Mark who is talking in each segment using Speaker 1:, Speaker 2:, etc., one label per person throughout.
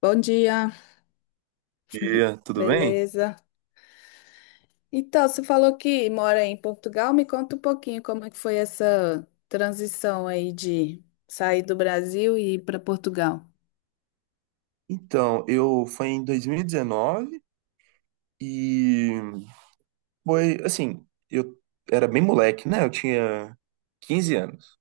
Speaker 1: Bom dia,
Speaker 2: Dia, tudo bem?
Speaker 1: beleza? Então, você falou que mora em Portugal, me conta um pouquinho como é que foi essa transição aí de sair do Brasil e ir para Portugal.
Speaker 2: Então, eu foi em 2019 e foi assim, eu era bem moleque, né? Eu tinha 15 anos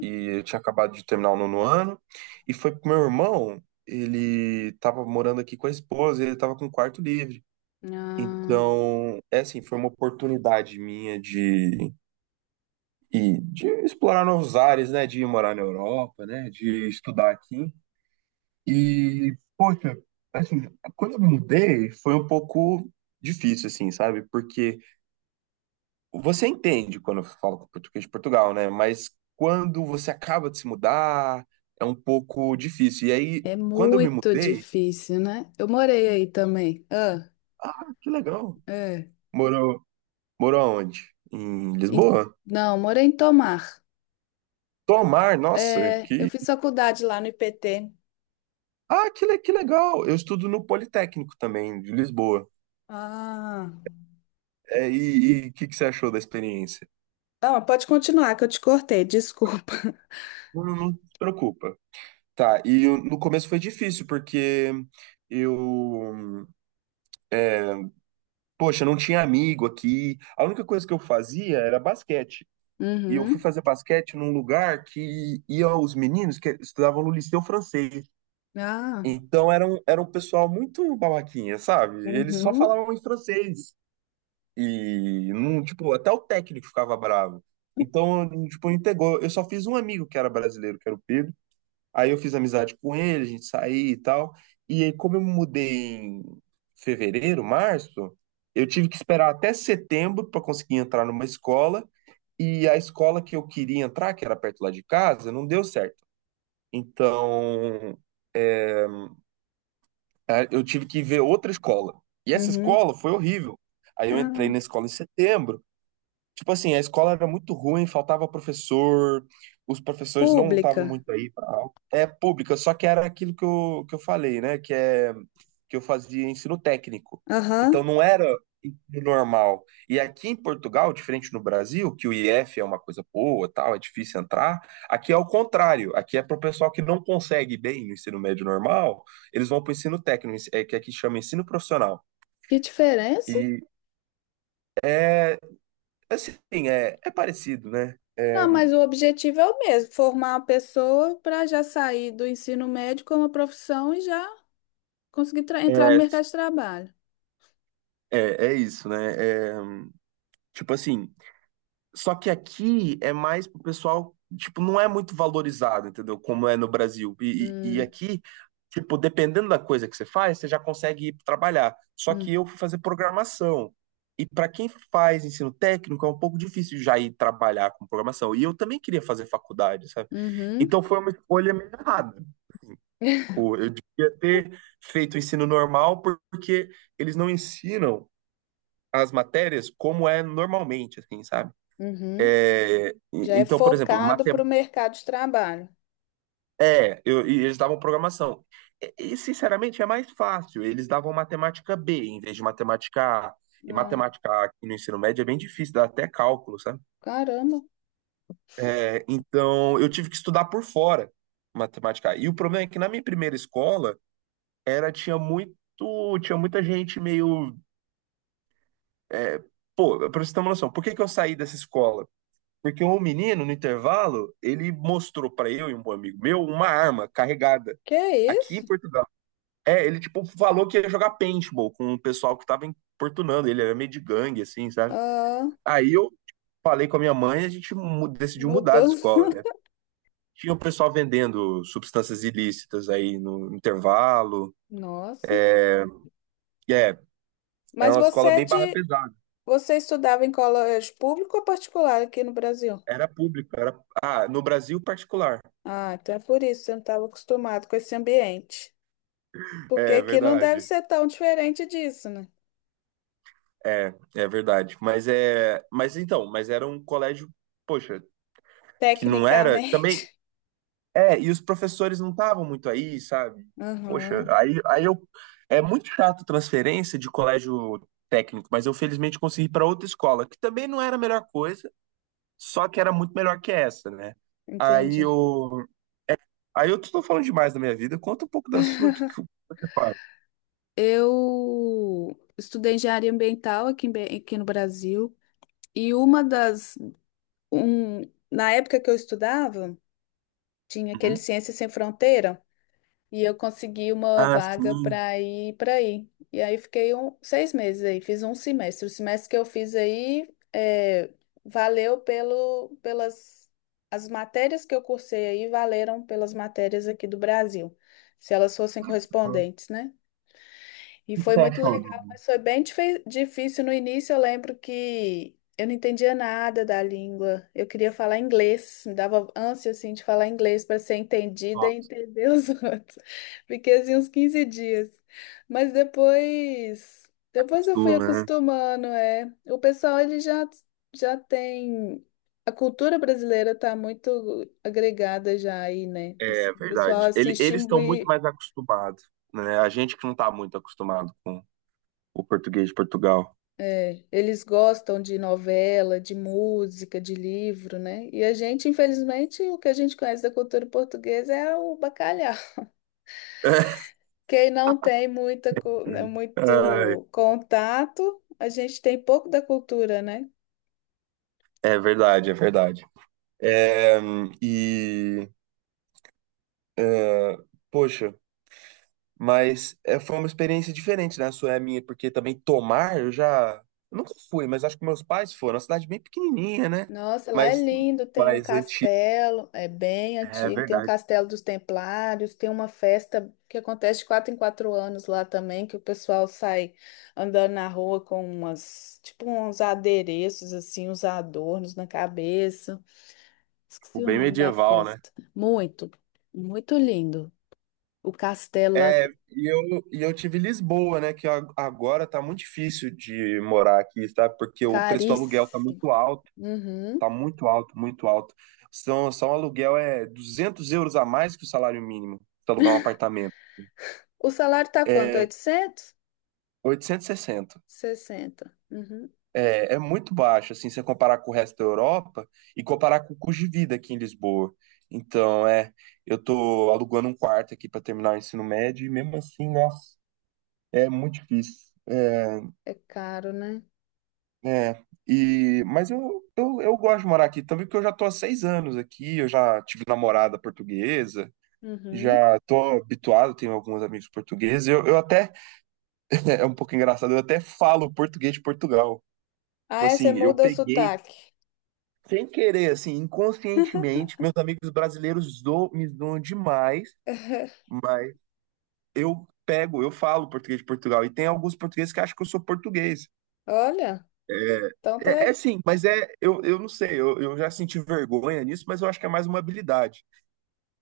Speaker 2: e eu tinha acabado de terminar o nono ano e foi pro meu irmão, ele tava morando aqui com a esposa, ele tava com o quarto livre.
Speaker 1: ah,
Speaker 2: Então, é assim, foi uma oportunidade minha de explorar novos ares, né? De ir morar na Europa, né? De estudar aqui. E, poxa, assim, quando eu me mudei, foi um pouco difícil, assim, sabe? Porque você entende quando eu falo português de Portugal, né? Mas quando você acaba de se mudar, é um pouco difícil. E aí,
Speaker 1: é
Speaker 2: quando eu me
Speaker 1: muito
Speaker 2: mudei,
Speaker 1: difícil, né? Eu morei aí também. Ah,
Speaker 2: ah, que legal.
Speaker 1: é.
Speaker 2: Morou, morou onde? Em
Speaker 1: E-
Speaker 2: Lisboa?
Speaker 1: não, morei em Tomar.
Speaker 2: Tomar, nossa,
Speaker 1: É, eu
Speaker 2: que.
Speaker 1: fiz faculdade lá no IPT.
Speaker 2: Ah, que legal! Eu estudo no Politécnico também, de Lisboa.
Speaker 1: Ah,
Speaker 2: É, e o que, que você achou da experiência?
Speaker 1: não, mas pode continuar que eu te cortei, desculpa.
Speaker 2: Não, não se preocupa. Tá, no começo foi difícil, porque eu, poxa, não tinha amigo aqui. A única coisa que eu fazia era basquete. E eu fui
Speaker 1: Uhum.
Speaker 2: fazer basquete num lugar que ia os meninos que estudavam no Liceu Francês.
Speaker 1: Ah,
Speaker 2: Então era um pessoal muito babaquinha, sabe? Eles só
Speaker 1: uhum,
Speaker 2: falavam em francês. E não, tipo, até o técnico ficava bravo. Então, tipo, não pegou. Eu só fiz um amigo que era brasileiro, que era o Pedro. Aí eu fiz amizade com ele, a gente saía e tal. E aí, como eu me mudei em fevereiro, março, eu tive que esperar até setembro para conseguir entrar numa escola. E a escola que eu queria entrar, que era perto lá de casa, não deu certo. Então, é, eu tive que ver outra escola. E essa
Speaker 1: uhum.
Speaker 2: escola foi horrível. Aí eu entrei
Speaker 1: Ah.
Speaker 2: na escola em setembro. Tipo assim, a escola era muito ruim, faltava professor, os professores não estavam
Speaker 1: Pública.
Speaker 2: muito aí pra aula. É pública, só que era aquilo que eu falei, né? Que é que eu fazia ensino técnico. Então
Speaker 1: Aham.
Speaker 2: não era ensino normal. E aqui em Portugal, diferente no Brasil, que o IF é uma coisa boa, tal, é difícil entrar, aqui é o contrário. Aqui é para o pessoal que não consegue bem no ensino médio normal, eles vão para o ensino técnico, é que aqui chama ensino profissional.
Speaker 1: Que diferença?
Speaker 2: E é assim, é parecido, né?
Speaker 1: Não, mas o objetivo é o mesmo, formar uma pessoa para já sair do ensino médio com uma profissão e já conseguir entrar no
Speaker 2: É,
Speaker 1: mercado de trabalho.
Speaker 2: é, é isso, né? É, tipo assim, só que aqui é mais pro pessoal, tipo, não é muito valorizado, entendeu? Como é no Brasil. E
Speaker 1: Hum,
Speaker 2: aqui, tipo, dependendo da coisa que você faz, você já consegue ir trabalhar. Só que
Speaker 1: hum,
Speaker 2: eu fui fazer programação. E para quem faz ensino técnico, é um pouco difícil já ir trabalhar com programação. E eu também queria fazer faculdade, sabe?
Speaker 1: uhum,
Speaker 2: Então foi uma escolha meio errada. Pô, eu devia ter feito o ensino normal porque eles não ensinam as matérias como é normalmente, assim, sabe?
Speaker 1: uhum.
Speaker 2: É,
Speaker 1: Já é
Speaker 2: então, por exemplo,
Speaker 1: focado para o mercado de trabalho.
Speaker 2: e eles davam programação. E, sinceramente, é mais fácil. Eles davam matemática B em vez de matemática A. E
Speaker 1: Ah,
Speaker 2: matemática A aqui no ensino médio é bem difícil, dá até cálculo, sabe?
Speaker 1: caramba,
Speaker 2: É, então, eu tive que estudar por fora matemática A. E o problema é que na minha primeira escola era tinha muito, tinha muita gente meio, é, pô, pra você ter uma noção, por que que eu saí dessa escola? Porque um menino, no intervalo, ele mostrou pra eu e um bom amigo meu uma arma carregada
Speaker 1: que é
Speaker 2: aqui em
Speaker 1: isso?
Speaker 2: Portugal. É, ele tipo falou que ia jogar paintball com o pessoal que tava importunando, ele era meio de gangue, assim, sabe?
Speaker 1: Ah,
Speaker 2: Aí eu falei com a minha mãe e a gente decidiu mudar
Speaker 1: mudou.
Speaker 2: de escola, né? Tinha o pessoal vendendo substâncias ilícitas aí no intervalo.
Speaker 1: Nossa.
Speaker 2: E era
Speaker 1: Mas
Speaker 2: uma
Speaker 1: você
Speaker 2: escola
Speaker 1: é
Speaker 2: bem barra pesada.
Speaker 1: você estudava em colégio público ou particular aqui no Brasil?
Speaker 2: Era pública, era. Ah, no Brasil particular.
Speaker 1: Ah, então é por isso que você não estava acostumado com esse ambiente. Porque
Speaker 2: É
Speaker 1: aqui não deve
Speaker 2: verdade.
Speaker 1: ser tão diferente disso, né?
Speaker 2: É, é verdade. Mas era um colégio, poxa, que não era
Speaker 1: Tecnicamente.
Speaker 2: também. É, e os professores não estavam muito aí, sabe? Poxa,
Speaker 1: Aham,
Speaker 2: aí, aí eu é muito chato transferência de colégio técnico, mas eu felizmente consegui para outra escola, que também não era a melhor coisa, só que era muito melhor que essa, né? Aí
Speaker 1: entendi.
Speaker 2: eu, aí eu tô falando demais da minha vida. Conta um pouco da sua, o que que você faz?
Speaker 1: Eu estudei engenharia ambiental aqui, aqui no Brasil. E uma das. Um, na época que eu estudava, tinha aquele
Speaker 2: Uhum.
Speaker 1: Ciências Sem Fronteira. E eu consegui uma
Speaker 2: Ah,
Speaker 1: vaga
Speaker 2: sim.
Speaker 1: para ir para aí. E aí fiquei um, seis meses aí, fiz um semestre. O semestre que eu fiz aí é, valeu pelo, pelas as matérias que eu cursei aí, valeram pelas matérias aqui do Brasil, se elas fossem
Speaker 2: O
Speaker 1: correspondentes, né? E
Speaker 2: que que
Speaker 1: foi
Speaker 2: você
Speaker 1: muito
Speaker 2: achou
Speaker 1: legal,
Speaker 2: do?
Speaker 1: mas foi bem difícil no início. Eu lembro que eu não entendia nada da língua. Eu queria falar inglês, me dava ânsia assim de falar inglês para ser entendida e
Speaker 2: Nossa,
Speaker 1: entender os outros. Fiquei assim uns 15 dias. Mas depois, eu fui
Speaker 2: gostou, né?
Speaker 1: acostumando, é. O pessoal ele já tem a cultura brasileira tá muito agregada já aí, né? Assim,
Speaker 2: É
Speaker 1: o pessoal
Speaker 2: verdade.
Speaker 1: assiste.
Speaker 2: Eles estão muito mais acostumados, né? A gente que não está muito acostumado com o português de Portugal.
Speaker 1: É, eles gostam de novela, de música, de livro, né? E a gente, infelizmente, o que a gente conhece da cultura portuguesa é o bacalhau. Quem não tem muita, né,
Speaker 2: Ai,
Speaker 1: muito contato, a gente tem pouco da cultura, né?
Speaker 2: é verdade, é verdade. É, e, é, poxa, mas foi uma experiência diferente, né? A sua é a minha, porque também tomar, eu já. Eu nunca fui, mas acho que meus pais foram. É uma cidade bem pequenininha, né?
Speaker 1: Nossa, lá é
Speaker 2: Mas
Speaker 1: lindo, tem um
Speaker 2: mais antiga.
Speaker 1: castelo, é bem
Speaker 2: É
Speaker 1: antigo, tem um
Speaker 2: verdade,
Speaker 1: castelo dos Templários, tem uma festa que acontece de quatro em quatro anos lá também, que o pessoal sai andando na rua com umas, tipo uns adereços assim, uns adornos na cabeça.
Speaker 2: tipo,
Speaker 1: Esqueci o
Speaker 2: bem
Speaker 1: nome da
Speaker 2: medieval, né?
Speaker 1: festa. Muito, muito lindo. O castelo lá,
Speaker 2: É, e eu tive Lisboa, né? Que agora tá muito difícil de morar aqui, sabe? Porque o preço do aluguel
Speaker 1: caríssimo. Uhum.
Speaker 2: tá muito alto, muito alto. São, só um aluguel é 200 € a mais que o salário mínimo para alugar um apartamento.
Speaker 1: O salário tá quanto?
Speaker 2: É
Speaker 1: 860?
Speaker 2: 860.
Speaker 1: Uhum.
Speaker 2: É, é muito baixo, assim, se você comparar com o resto da Europa e comparar com o custo de vida aqui em Lisboa. Então, é, eu tô alugando um quarto aqui para terminar o ensino médio e mesmo assim, nossa, é muito difícil. É,
Speaker 1: É caro, né?
Speaker 2: É, e, mas eu, eu gosto de morar aqui também, porque eu já tô há 6 anos aqui, eu já tive namorada portuguesa,
Speaker 1: Uhum.
Speaker 2: já tô habituado, tenho alguns amigos portugueses, eu até, é um pouco engraçado, eu até falo português de Portugal.
Speaker 1: Ah,
Speaker 2: Tipo
Speaker 1: é, você
Speaker 2: assim, eu
Speaker 1: muda o
Speaker 2: peguei,
Speaker 1: sotaque.
Speaker 2: sem querer, assim, inconscientemente, meus amigos brasileiros me zoam demais, mas eu pego, eu falo português de Portugal, e tem alguns portugueses que acham que eu sou português.
Speaker 1: Olha, então tá,
Speaker 2: É, é sim, mas é, eu não sei, eu já senti vergonha nisso, mas eu acho que é mais uma habilidade.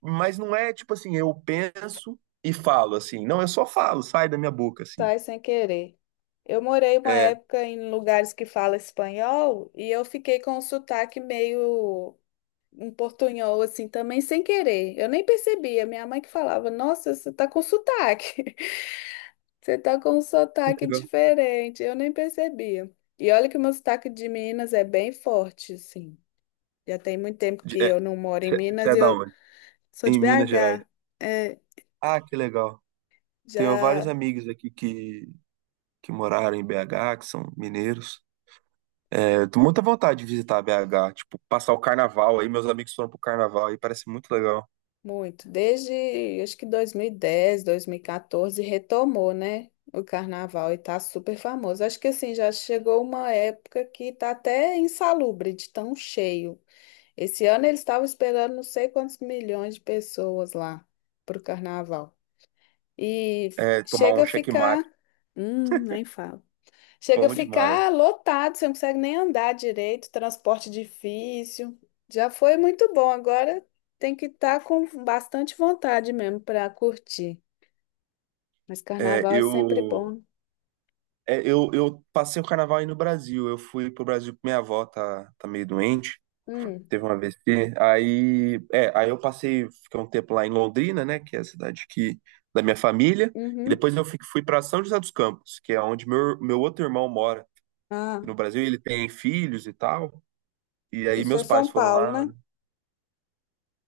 Speaker 2: Mas não é tipo assim, eu penso e falo assim. Não, eu só falo, sai da minha boca, assim.
Speaker 1: tá sem querer. Eu morei uma
Speaker 2: É, que
Speaker 1: época em lugares que fala espanhol e eu fiquei com o sotaque meio um portunhol, assim, também sem querer. Eu nem percebia. Minha mãe que falava, nossa, você tá com sotaque. Você tá com um sotaque
Speaker 2: legal.
Speaker 1: diferente. Eu nem percebia. E olha que o meu sotaque de Minas é bem forte, assim. Já tem muito tempo que
Speaker 2: É,
Speaker 1: eu não moro em
Speaker 2: você
Speaker 1: Minas
Speaker 2: é
Speaker 1: e
Speaker 2: da
Speaker 1: eu
Speaker 2: onde?
Speaker 1: sou de
Speaker 2: Em Minas Gerais.
Speaker 1: BH. É,
Speaker 2: Ah, que legal. Tenho vários
Speaker 1: já
Speaker 2: amigos aqui que moraram em BH, que são mineiros. É, eu tenho muita vontade de visitar BH, tipo, passar o carnaval aí. Meus amigos foram pro carnaval aí, parece muito legal.
Speaker 1: muito. Desde, acho que 2010, 2014, retomou, né? O carnaval e tá super famoso. Acho que assim, já chegou uma época que tá até insalubre de tão cheio. Esse ano eles estavam esperando não sei quantos milhões de pessoas lá pro carnaval. E
Speaker 2: É, tomar um
Speaker 1: chega a ficar,
Speaker 2: checkmate,
Speaker 1: nem fala. Chega a
Speaker 2: bom demais.
Speaker 1: ficar lotado, você não consegue nem andar direito, transporte difícil. Já foi muito bom, agora tem que estar com bastante vontade mesmo para curtir. Mas
Speaker 2: É,
Speaker 1: carnaval é sempre
Speaker 2: eu,
Speaker 1: bom.
Speaker 2: eu passei o carnaval aí no Brasil. Eu fui pro Brasil porque minha avó tá meio doente,
Speaker 1: Hum,
Speaker 2: teve um AVC. Aí, é, aí eu passei, fiquei um tempo lá em Londrina, né, que é a cidade que, da minha família. E
Speaker 1: uhum.
Speaker 2: depois eu fui para São José dos Campos, que é onde meu outro irmão mora
Speaker 1: Ah,
Speaker 2: no Brasil. Ele tem filhos e tal. E aí
Speaker 1: isso é
Speaker 2: meus pais
Speaker 1: São
Speaker 2: foram
Speaker 1: Paulo,
Speaker 2: lá.
Speaker 1: né?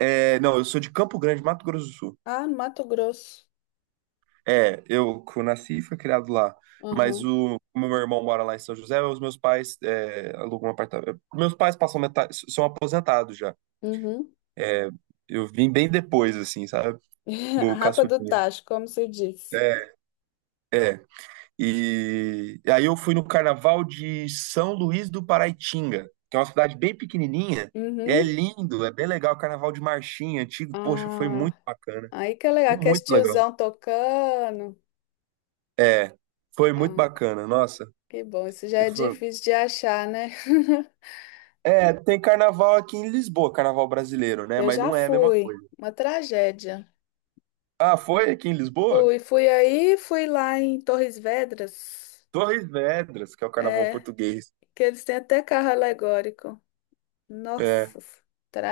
Speaker 2: É, não, eu sou de Campo Grande, Mato Grosso do Sul.
Speaker 1: Ah, no Mato Grosso.
Speaker 2: É, eu que nasci e fui criado lá. Mas
Speaker 1: Uhum,
Speaker 2: o, como meu irmão mora lá em São José, os meus pais é, alugam um apartamento. Meus pais passam metade, são aposentados já.
Speaker 1: uhum.
Speaker 2: é, Eu vim bem depois, assim, sabe?
Speaker 1: A
Speaker 2: Do
Speaker 1: Rapa do
Speaker 2: caçulinha.
Speaker 1: Tacho, como se diz.
Speaker 2: É, é. E aí eu fui no carnaval de São Luís do Paraitinga, que é uma cidade bem pequenininha. E é
Speaker 1: Uhum.
Speaker 2: lindo, é bem legal. Carnaval de Marchinha, antigo. Poxa, foi muito
Speaker 1: Ah,
Speaker 2: bacana.
Speaker 1: aí que é
Speaker 2: Foi
Speaker 1: legal, que é esse
Speaker 2: muito legal.
Speaker 1: tiozão tocando.
Speaker 2: É, foi muito
Speaker 1: Ah,
Speaker 2: bacana. Nossa,
Speaker 1: que bom, isso já é difícil de achar, né?
Speaker 2: é, tem carnaval aqui em Lisboa, carnaval brasileiro, né?
Speaker 1: Eu
Speaker 2: Mas
Speaker 1: já
Speaker 2: não é a mesma
Speaker 1: fui,
Speaker 2: coisa.
Speaker 1: uma tragédia.
Speaker 2: Ah, foi aqui em Lisboa?
Speaker 1: Fui, fui aí, fui lá em Torres Vedras,
Speaker 2: Torres Vedras, que é o carnaval
Speaker 1: é,
Speaker 2: português.
Speaker 1: que eles têm até carro alegórico.
Speaker 2: É,
Speaker 1: Nossa,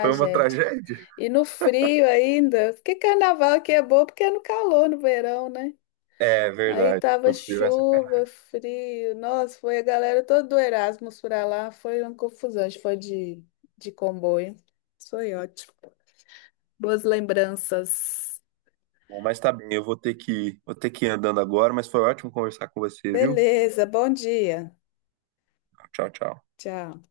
Speaker 2: foi uma tragédia?
Speaker 1: E no frio ainda, porque carnaval aqui é bom porque é no calor, no verão, né?
Speaker 2: É
Speaker 1: Aí
Speaker 2: verdade.
Speaker 1: tava
Speaker 2: Não frio essa
Speaker 1: chuva,
Speaker 2: carnaval.
Speaker 1: frio. Nossa, foi a galera toda do Erasmus pra lá. Foi uma confusão. A gente foi de comboio. Foi ótimo. Boas lembranças.
Speaker 2: Mas tá bem, eu vou ter que ir andando agora, mas foi ótimo conversar com você, viu?
Speaker 1: Beleza, bom dia.
Speaker 2: Tchau, tchau.
Speaker 1: Tchau.